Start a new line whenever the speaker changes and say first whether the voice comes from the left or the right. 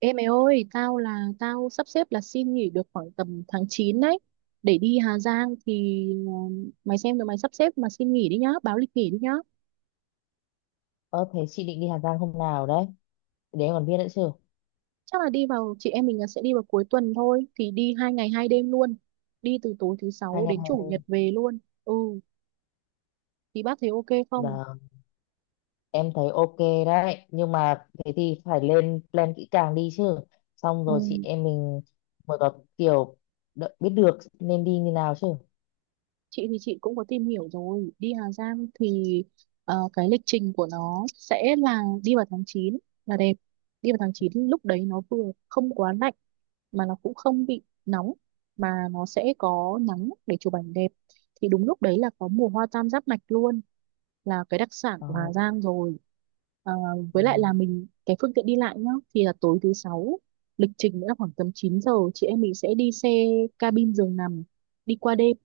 right: Ê mày ơi, tao sắp xếp là xin nghỉ được khoảng tầm tháng 9 đấy để đi Hà Giang thì mày xem rồi mày sắp xếp mà xin nghỉ đi nhá, báo lịch nghỉ đi nhá.
left: Ơ thế chị định đi Hà Giang hôm nào đấy? Để em còn biết nữa chứ.
right: Chắc là đi vào chị em mình là sẽ đi vào cuối tuần thôi thì đi 2 ngày 2 đêm luôn. Đi từ tối thứ
left: Hai
right: sáu
left: ngày
right: đến
left: hai
right: chủ nhật
left: đêm.
right: về luôn. Ừ, thì bác thấy ok không?
left: Là em thấy ok đấy. Nhưng mà thế thì phải lên plan kỹ càng đi chứ. Xong rồi chị
right: Ừ,
left: em mình mới có kiểu biết được nên đi như nào chứ.
right: chị thì chị cũng có tìm hiểu rồi, đi Hà Giang thì cái lịch trình của nó sẽ là đi vào tháng 9 là đẹp. Đi vào tháng 9 lúc đấy nó vừa không quá lạnh mà nó cũng không bị nóng mà nó sẽ có nắng để chụp ảnh đẹp thì đúng lúc đấy là có mùa hoa tam giác mạch luôn là cái đặc sản
left: Ờ.
right: của Hà Giang rồi. À, với lại là
left: Ừm.
right: mình cái phương tiện đi lại nhá thì là tối thứ sáu, lịch trình nữa là khoảng tầm 9 giờ chị em mình sẽ đi xe cabin giường nằm đi qua đêm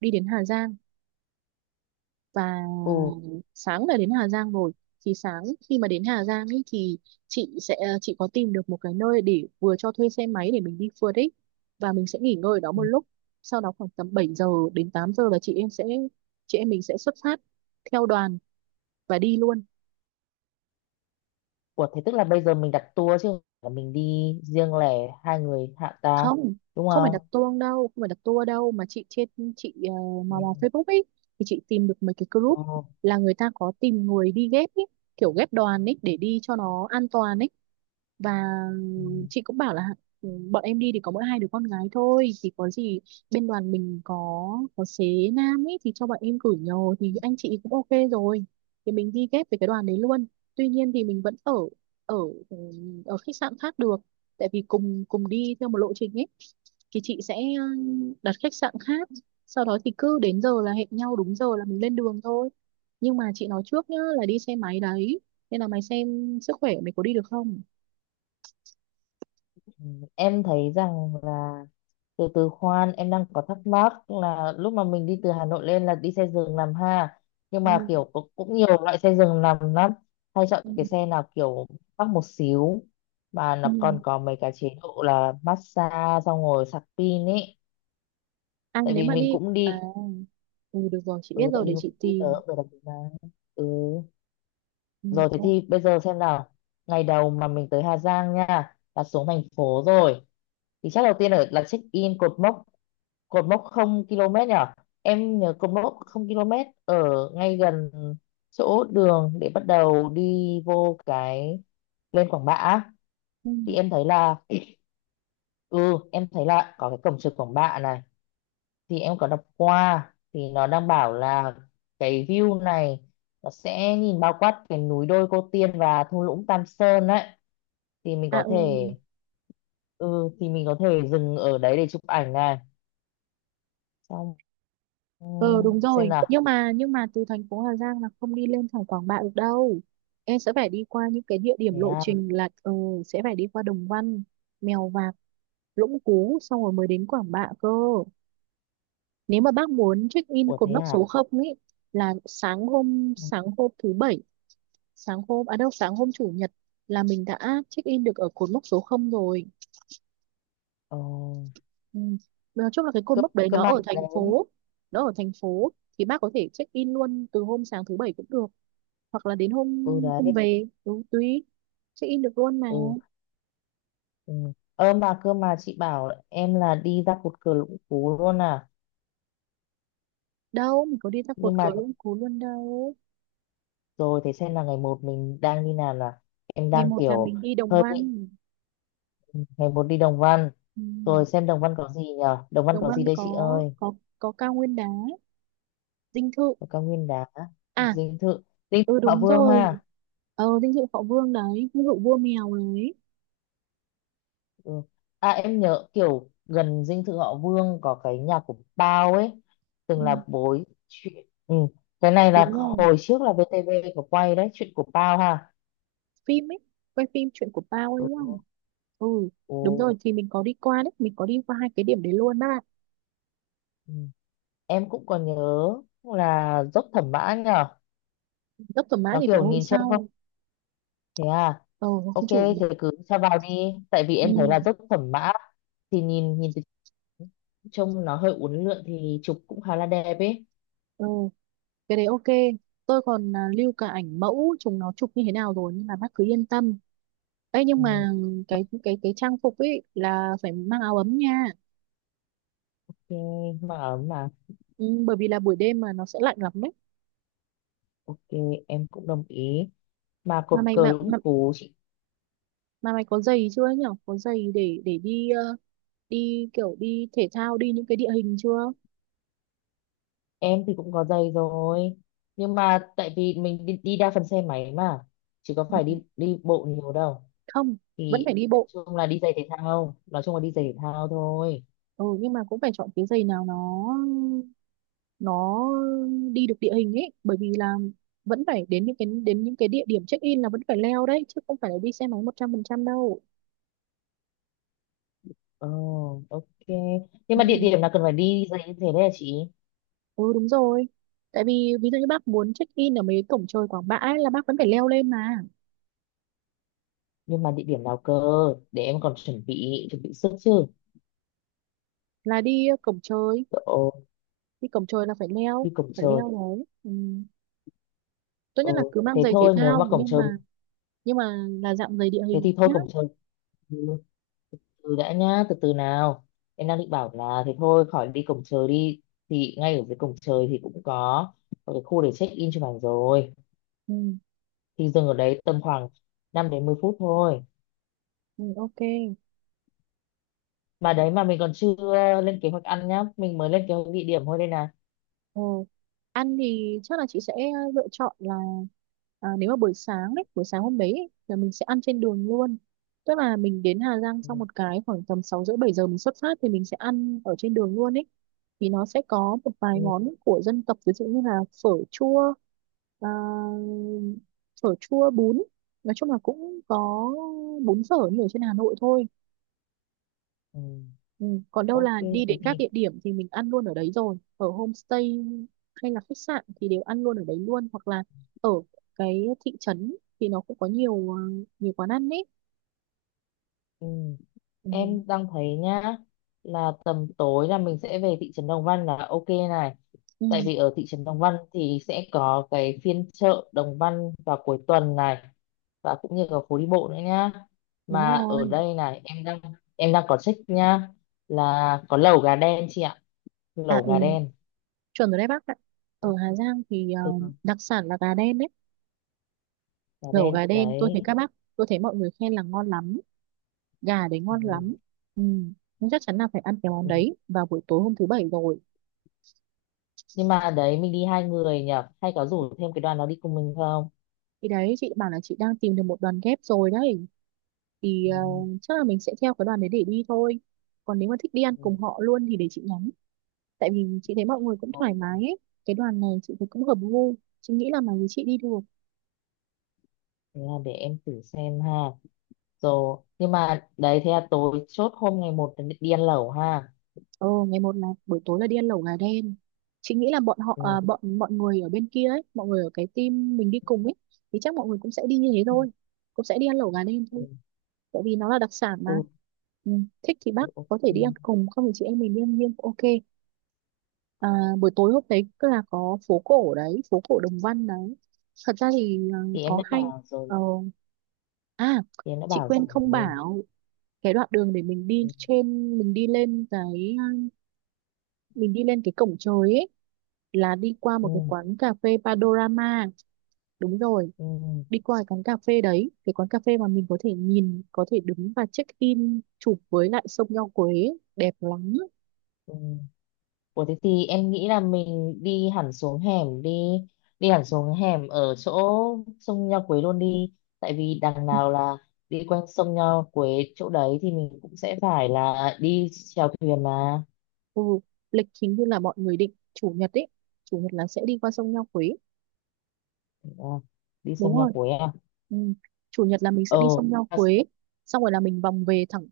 right: đi đến Hà Giang. Và
left: Ừ.
right: sáng là đến Hà Giang rồi thì sáng khi mà đến Hà Giang ý, thì chị có tìm được một cái nơi để vừa cho thuê xe máy để mình đi phượt ấy và mình sẽ nghỉ ngơi ở đó một
left: Ừm.
right: lúc. Sau đó khoảng tầm 7 giờ đến 8 giờ là chị em mình sẽ xuất phát theo đoàn và đi luôn.
left: Ủa thế tức là bây giờ mình đặt tour chứ, không phải là mình đi riêng lẻ 2 người hạ ta.
right: Không,
left: Đúng
right: không phải đặt
left: không?
right: tour đâu không phải đặt tour đâu mà chị trên chị
left: Ừ.
right: mò mò Facebook ấy thì chị tìm được mấy cái
left: Ừ.
right: group là người ta có tìm người đi ghép ấy kiểu ghép đoàn ấy để đi cho nó an toàn ấy. Và chị cũng bảo là "Ừ, bọn em đi thì có mỗi hai đứa con gái thôi thì có gì, bên đoàn mình có xế nam ấy thì cho bọn em gửi nhờ". Thì anh chị cũng ok rồi thì mình đi ghép với cái đoàn đấy luôn. Tuy nhiên thì mình vẫn ở ở ừ, ở khách sạn khác được tại vì cùng cùng đi theo một lộ trình ấy thì chị sẽ đặt khách sạn khác. Sau đó thì cứ đến giờ là hẹn nhau đúng giờ là mình lên đường thôi. Nhưng mà chị nói trước nhá là đi xe máy đấy nên là mày xem sức khỏe mày có đi được không.
left: Ừ. Em thấy rằng là từ từ khoan, em đang có thắc mắc là lúc mà mình đi từ Hà Nội lên là đi xe giường nằm ha, nhưng
right: Ừ.
left: mà kiểu cũng nhiều loại xe giường nằm lắm. Hay chọn
right: Ừ.
left: cái xe nào kiểu mắc một xíu mà nó
right: Ừ.
left: còn có mấy cái chế độ là massage xong rồi sạc pin ấy,
right: À
left: tại
right: nếu
left: vì
right: mà
left: mình
right: đi
left: cũng
right: à
left: đi.
right: ừ, được rồi chị biết rồi để chị
left: Tới
right: tìm.
left: được mà. ừ
right: Ừ.
left: Rồi thế thì bây giờ xem nào. Ngày đầu mà mình tới Hà Giang nha là xuống thành phố rồi thì chắc đầu tiên ở là check in cột mốc, cột mốc không km nhỉ. Em nhớ cột mốc không km ở ngay gần chỗ đường để bắt đầu đi vô cái lên Quảng Bạ á.
right: Ừ.
left: Thì em thấy là, ừ em thấy là có cái cổng trường Quảng Bạ này, thì em có đọc qua thì nó đang bảo là cái view này nó sẽ nhìn bao quát cái núi đôi Cô Tiên và thung lũng Tam Sơn đấy. Thì mình
right: À
left: có
right: ừ.
left: thể, ừ thì mình có thể dừng ở đấy để chụp ảnh này xong. Ừ,
right: Ờ đúng
left: xem
right: rồi
left: nào.
right: nhưng mà từ thành phố Hà Giang là không đi lên thẳng Quảng Bạ được đâu, em sẽ phải đi qua những cái địa điểm
left: Thế
right: lộ
left: à?
right: trình là sẽ phải đi qua Đồng Văn, Mèo Vạc, Lũng Cú xong rồi mới đến Quảng Bạ cơ, nếu mà bác muốn check in
left: Ủa,
right: cột
left: thế
right: mốc
left: à?
right: số không ấy là sáng hôm
left: Ừ.
right: sáng hôm thứ bảy, sáng hôm à đâu, sáng hôm chủ nhật là mình đã check in được ở cột mốc số không rồi.
left: Ờ,
right: Ừ. Nói chung là cái cột
left: cơ
right: mốc đấy
left: cơ
right: nó
left: mà
right: ở
left: đấy.
right: thành phố nó ở thành phố thì bác có thể check in luôn từ hôm sáng thứ bảy cũng được hoặc là đến hôm
left: Ừ đấy.
right: hôm về, ừ, tùy, check in được luôn mà.
left: Ừ, ừ. Ơ mà cơ mà chị bảo em là đi ra cột cờ Lũng Cú luôn à?
right: Đâu mình có đi ra
left: Nhưng
right: cột cờ
left: mà
right: Lũng Cú luôn đâu.
left: rồi thế xem là ngày một mình đang đi nào. Là em
right: ngày
left: đang
right: một là
left: kiểu
right: mình đi Đồng
left: hơi bị,
right: Văn.
left: ngày một đi Đồng Văn.
right: Ừ.
left: Rồi xem Đồng Văn có gì nhở. Đồng Văn
right: Đồng
left: có
right: Văn
left: gì đây chị
right: có
left: ơi?
right: có có cao nguyên đá, dinh thự.
left: Có cao nguyên đá,
right: À
left: dinh thự, dinh thự
right: ừ
left: Thọ
right: đúng
left: Vương
right: rồi,
left: ha.
right: ờ dinh thự Họ Vương đấy, dinh thự vua mèo đấy.
left: Ừ. À em nhớ kiểu gần dinh thự họ Vương có cái nhà của Bao ấy, từng
right: Ừ,
left: là bối chuyện. Ừ, cái này là
right: đúng rồi.
left: hồi trước là VTV có quay đấy, chuyện của Bao ha.
right: Phim ấy, quay phim chuyện của Bao ấy
left: Ừ.
right: đúng không? Ừ đúng
left: Ừ.
right: rồi thì mình có đi qua đấy, mình có đi qua hai cái điểm đấy luôn á.
left: Ừ. Em cũng còn nhớ là dốc Thẩm Mã nhở.
right: Dốc Thẩm Mã
left: Nó
right: thì phải
left: kiểu
right: hôm
left: nhìn trông không.
right: sau,
left: Thế à?
right: ờ, hôm
left: Ok
right: chủ nhật.
left: thế cứ cho vào đi, tại vì em thấy là
right: Ừ.
left: dốc Thẩm Mã thì nhìn nhìn từ trông nó hơi uốn lượn thì chụp cũng khá là đẹp ấy.
right: Ờ cái đấy ok. Tôi còn lưu cả ảnh mẫu chúng nó chụp như thế nào rồi nhưng mà bác cứ yên tâm, ấy nhưng
left: Ừ.
right: mà cái trang phục ấy là phải mang áo ấm nha.
left: Thì mà ấm mà.
right: Ừ, bởi vì là buổi đêm mà nó sẽ lạnh lắm đấy.
left: Ok, em cũng đồng ý. Mà
right: mà
left: cột
right: mày
left: cờ
right: mà,
left: Lũng
right: mà,
left: Cú, chị.
right: mà mày có giày chưa nhỉ, có giày để đi, đi kiểu đi thể thao đi những cái địa hình chưa?
left: Em thì cũng có giày rồi. Nhưng mà tại vì mình đi đa phần xe máy mà, chứ có phải đi đi bộ nhiều đâu.
right: Không, vẫn
left: Thì
right: phải đi
left: nói
right: bộ.
left: chung là đi giày thể thao, nói chung là đi giày thể thao thôi.
right: Ừ nhưng mà cũng phải chọn cái giày nào nó đi được địa hình ấy bởi vì là vẫn phải đến những cái địa điểm check in là vẫn phải leo đấy chứ không phải là đi xe máy 100% đâu.
left: Ờ, ok. Nhưng mà địa
right: Ừ.
left: điểm nào cần phải đi giày như thế đấy hả chị?
right: Ừ đúng rồi tại vì ví dụ như bác muốn check in ở mấy cái cổng trời Quảng Bạ ấy, là bác vẫn phải leo lên mà,
left: Nhưng mà địa điểm nào cơ? Để em còn chuẩn bị sức chứ.
right: là đi cổng trời,
left: Ồ,
right: đi cổng trời là phải leo,
left: đi cổng
right: phải
left: trời.
right: leo đấy ừ. Tốt nhất
left: Ờ,
right: là cứ mang
left: thế
right: giày thể
left: thôi, nếu
right: thao
left: mà cổng
right: nhưng
left: trời,
right: mà nhưng mà là dạng giày địa
left: thế
right: hình
left: thì thôi
right: nhá.
left: cổng trời. Ừ, từ đã nhá, từ từ nào. Em đang định bảo là thế thôi khỏi đi cổng trời đi, thì ngay ở dưới cổng trời thì cũng có một cái khu để check in chụp ảnh rồi,
right: Ừ.
left: thì dừng ở đấy tầm khoảng 5 đến 10 phút thôi.
right: Ừ, ok.
left: Mà đấy, mà mình còn chưa lên kế hoạch ăn nhá, mình mới lên kế hoạch địa điểm thôi đây nè.
right: Ừ. Ăn thì chắc là chị sẽ lựa chọn là nếu mà buổi sáng ấy, buổi sáng hôm đấy ấy, là mình sẽ ăn trên đường luôn. Tức là mình đến Hà Giang
left: Ừ,
right: xong một cái khoảng tầm 6 rưỡi 7 giờ mình xuất phát thì mình sẽ ăn ở trên đường luôn ấy. Thì nó sẽ có một vài
left: ừ,
right: món của dân tộc ví dụ như là phở chua, à, phở chua bún. Nói chung là cũng có bún phở như ở trên Hà Nội thôi.
left: ừ.
right: Ừ. Còn đâu
left: Ok
right: là
left: thế
right: đi đến các
left: thì.
right: địa điểm thì mình ăn luôn ở đấy rồi ở homestay hay là khách sạn thì đều ăn luôn ở đấy luôn hoặc là ở cái thị trấn thì nó cũng có nhiều nhiều quán ăn đấy.
left: Ừ.
right: Ừ.
left: Em đang thấy nhá là tầm tối là mình sẽ về thị trấn Đồng Văn là ok này,
right: Ừ.
left: tại vì ở thị trấn Đồng Văn thì sẽ có cái phiên chợ Đồng Văn vào cuối tuần này và cũng như là phố đi bộ nữa nhá.
right: Đúng
left: Mà ở
right: rồi.
left: đây này em đang có check nhá là có lẩu gà đen chị ạ,
right: À
left: lẩu gà
right: ừ
left: đen.
right: chuẩn rồi đấy bác ạ, ở Hà Giang thì
left: Ừ,
right: đặc sản là gà đen đấy.
left: gà
right: Lẩu
left: đen
right: gà đen,
left: đấy.
right: tôi thấy mọi người khen là ngon lắm, gà đấy
left: Ừ,
right: ngon lắm. Ừ. Nhưng chắc chắn là phải ăn cái món
left: ừ.
right: đấy vào buổi tối hôm thứ bảy rồi.
left: Nhưng mà đấy mình đi 2 người nhỉ, hay có rủ thêm cái đoàn nó đi cùng mình không.
right: Thì đấy chị bảo là chị đang tìm được một đoàn ghép rồi đấy thì
left: Ừ,
right: chắc là mình sẽ theo cái đoàn đấy để đi thôi. Còn nếu mà thích đi ăn
left: ừ,
right: cùng họ luôn thì để chị nhắn, tại vì chị thấy mọi người cũng
left: ừ.
right: thoải mái ấy. Cái đoàn này chị thấy cũng hợp gu, chị nghĩ là mà với chị đi được.
left: Thế là để em thử xem ha, rồi nhưng mà đấy thế là tối chốt hôm ngày một là đi ăn lẩu ha.
right: Ờ ngày 1 là buổi tối là đi ăn lẩu gà đen, chị nghĩ là
left: Ừ.
right: bọn mọi người ở bên kia ấy, mọi người ở cái team mình đi cùng ấy thì chắc mọi người cũng sẽ đi như thế thôi, cũng sẽ đi ăn lẩu gà đen
left: Ừ.
right: thôi tại vì nó là đặc sản mà.
left: Ừ.
right: Ừ. Thích thì
left: Ừ,
right: bác
left: ok.
right: có thể đi ăn cùng, không thì chị em mình đi ăn riêng cũng ok. À, buổi tối hôm đấy cứ là có phố cổ đấy, phố cổ Đồng Văn đấy. Thật ra thì
left: Thì em
right: có
left: đã
right: hay.
left: bảo rồi.
right: Ờ, à,
left: Thì em đã
right: chị
left: bảo
right: quên không
left: rồi.
right: bảo cái đoạn đường để mình đi
left: Ừ.
right: trên, mình đi lên cái, mình đi lên cái cổng trời ấy là đi qua một
left: Ừ,
right: cái quán cà phê Panorama. Đúng rồi,
left: ừ,
right: đi qua cái quán cà phê đấy, cái quán cà phê mà mình có thể nhìn, có thể đứng và check in chụp với lại sông Nho Quế, đẹp lắm.
left: ừ. Ủa thế thì em nghĩ là mình đi hẳn xuống hẻm đi, đi hẳn xuống hẻm ở chỗ sông Nho Quế luôn đi, tại vì đằng nào là đi quanh sông Nho Quế, chỗ đấy thì mình cũng sẽ phải là đi chèo thuyền mà.
right: Ừ, lịch hình như là mọi người định chủ nhật ấy. Chủ nhật là sẽ đi qua sông Nho Quế.
left: Ờ, đi
right: Đúng
left: sông Nho
right: rồi.
left: Quế à?
right: Ừ. Chủ nhật là mình
left: Ờ,
right: sẽ đi sông Nho
left: à,
right: Quế. Xong rồi là mình vòng về thẳng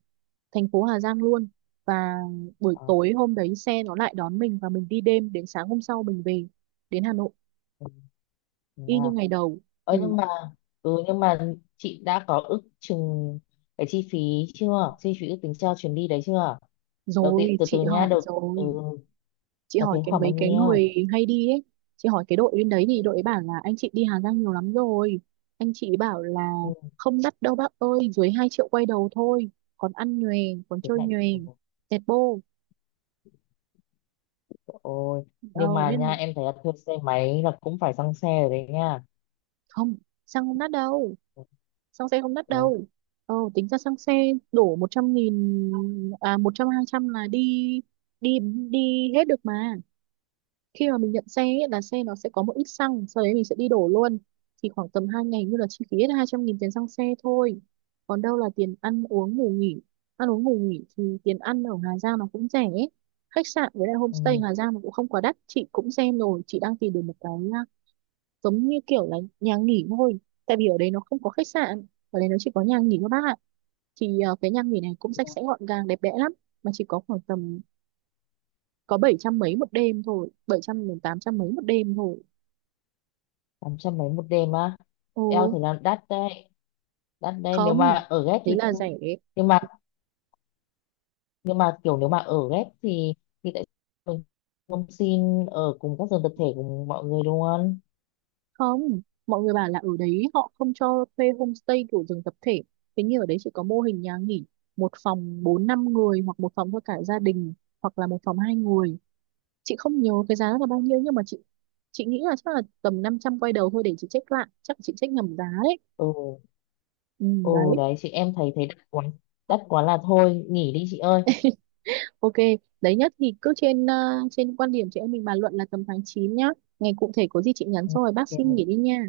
right: thành phố Hà Giang luôn. Và buổi
left: ờ,
right: tối hôm đấy xe nó lại đón mình và mình đi đêm đến sáng hôm sau mình về đến Hà Nội.
left: ừ, thế
right: Y
left: à.
right: như ngày đầu.
left: Ờ,
right: Ừ.
left: nhưng mà, ừ, nhưng mà chị đã có ước chừng cái chi phí chưa, chi phí ước tính cho chuyến đi đấy chưa? Đầu tiên
right: Rồi,
left: từ
right: chị
left: từ nha,
right: hỏi
left: đầu, ừ,
right: rồi. Chị
left: là
right: hỏi
left: tiền
right: cái
left: khoảng
right: mấy
left: bao
right: cái
left: nhiêu?
right: người hay đi ấy Chị hỏi cái đội bên đấy thì đội ấy bảo là anh chị đi Hà Giang nhiều lắm rồi, anh chị bảo là
left: Ừ,
right: không đắt đâu bác ơi, dưới 2 triệu quay đầu thôi, còn ăn nhòe, còn
left: tiếng
right: chơi
left: Anh.
right: nhòe,
left: Ừ,
right: tẹt bô.
left: trời ơi.
right: Ờ,
left: Nhưng mà
right: nên
left: nha em thấy là thuê xe máy là cũng phải xăng xe rồi đấy nha.
right: không, xăng không đắt đâu,
left: Ừ,
right: xăng xe không đắt
left: thế
right: đâu.
left: à?
right: Ờ, tính ra xăng xe đổ 100.000, à, một trăm hai trăm là đi đi đi hết được mà. Khi mà mình nhận xe ấy, là xe nó sẽ có một ít xăng sau đấy mình sẽ đi đổ luôn, thì khoảng tầm 2 ngày như là chi phí hết 200.000 tiền xăng xe thôi. Còn đâu là tiền ăn uống ngủ nghỉ, ăn uống ngủ nghỉ thì tiền ăn ở Hà Giang nó cũng rẻ ấy. Khách sạn với lại homestay
left: Ừ,
right: Hà Giang nó cũng không quá đắt, chị cũng xem rồi, chị đang tìm được một cái giống như kiểu là nhà nghỉ thôi, tại vì ở đấy nó không có khách sạn, ở đấy nó chỉ có nhà nghỉ thôi bác ạ. Thì cái nhà nghỉ này cũng sạch sẽ gọn gàng đẹp đẽ lắm mà chỉ có khoảng tầm có 700 mấy một đêm thôi, 700 đến 800 mấy một đêm thôi.
left: 800 mấy một đêm á?
right: Ừ,
left: Eo thì là đắt đấy, đắt đấy. Nếu mà
right: không,
left: ở ghép
right: thế
left: thì
right: là
left: thôi.
right: rẻ.
left: Nhưng mà nhưng mà kiểu nếu mà ở ghép thì tại sao mình không xin ở cùng các giường tập thể cùng mọi người luôn.
right: Không, mọi người bảo là ở đấy họ không cho thuê homestay kiểu giường tập thể. Thế nhưng ở đấy chỉ có mô hình nhà nghỉ, một phòng bốn năm người hoặc một phòng cho cả gia đình hoặc là một phòng hai người. Chị không nhớ cái giá là bao nhiêu nhưng mà chị nghĩ là chắc là tầm 500 quay đầu thôi để chị check lại. Chắc chị check nhầm giá đấy.
left: Ừ.
right: Ừ,
left: Ừ
right: đấy,
left: đấy chị, em thấy thấy đắt quá. Đắt quá là thôi nghỉ đi chị ơi.
right: ok. Đấy nhất thì cứ trên trên quan điểm chị em mình bàn luận là tầm tháng 9 nhá. Ngày cụ thể có gì chị nhắn
left: Ừ,
right: sau rồi bác
left: ok.
right: xin nghỉ đi nha.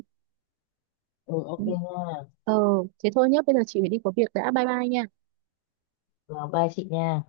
left: Ừ
right: Ừ.
left: ok nha.
right: Ờ, thế thôi nhé, bây giờ chị phải đi có việc đã, bye bye nha.
left: Rồi bye chị nha.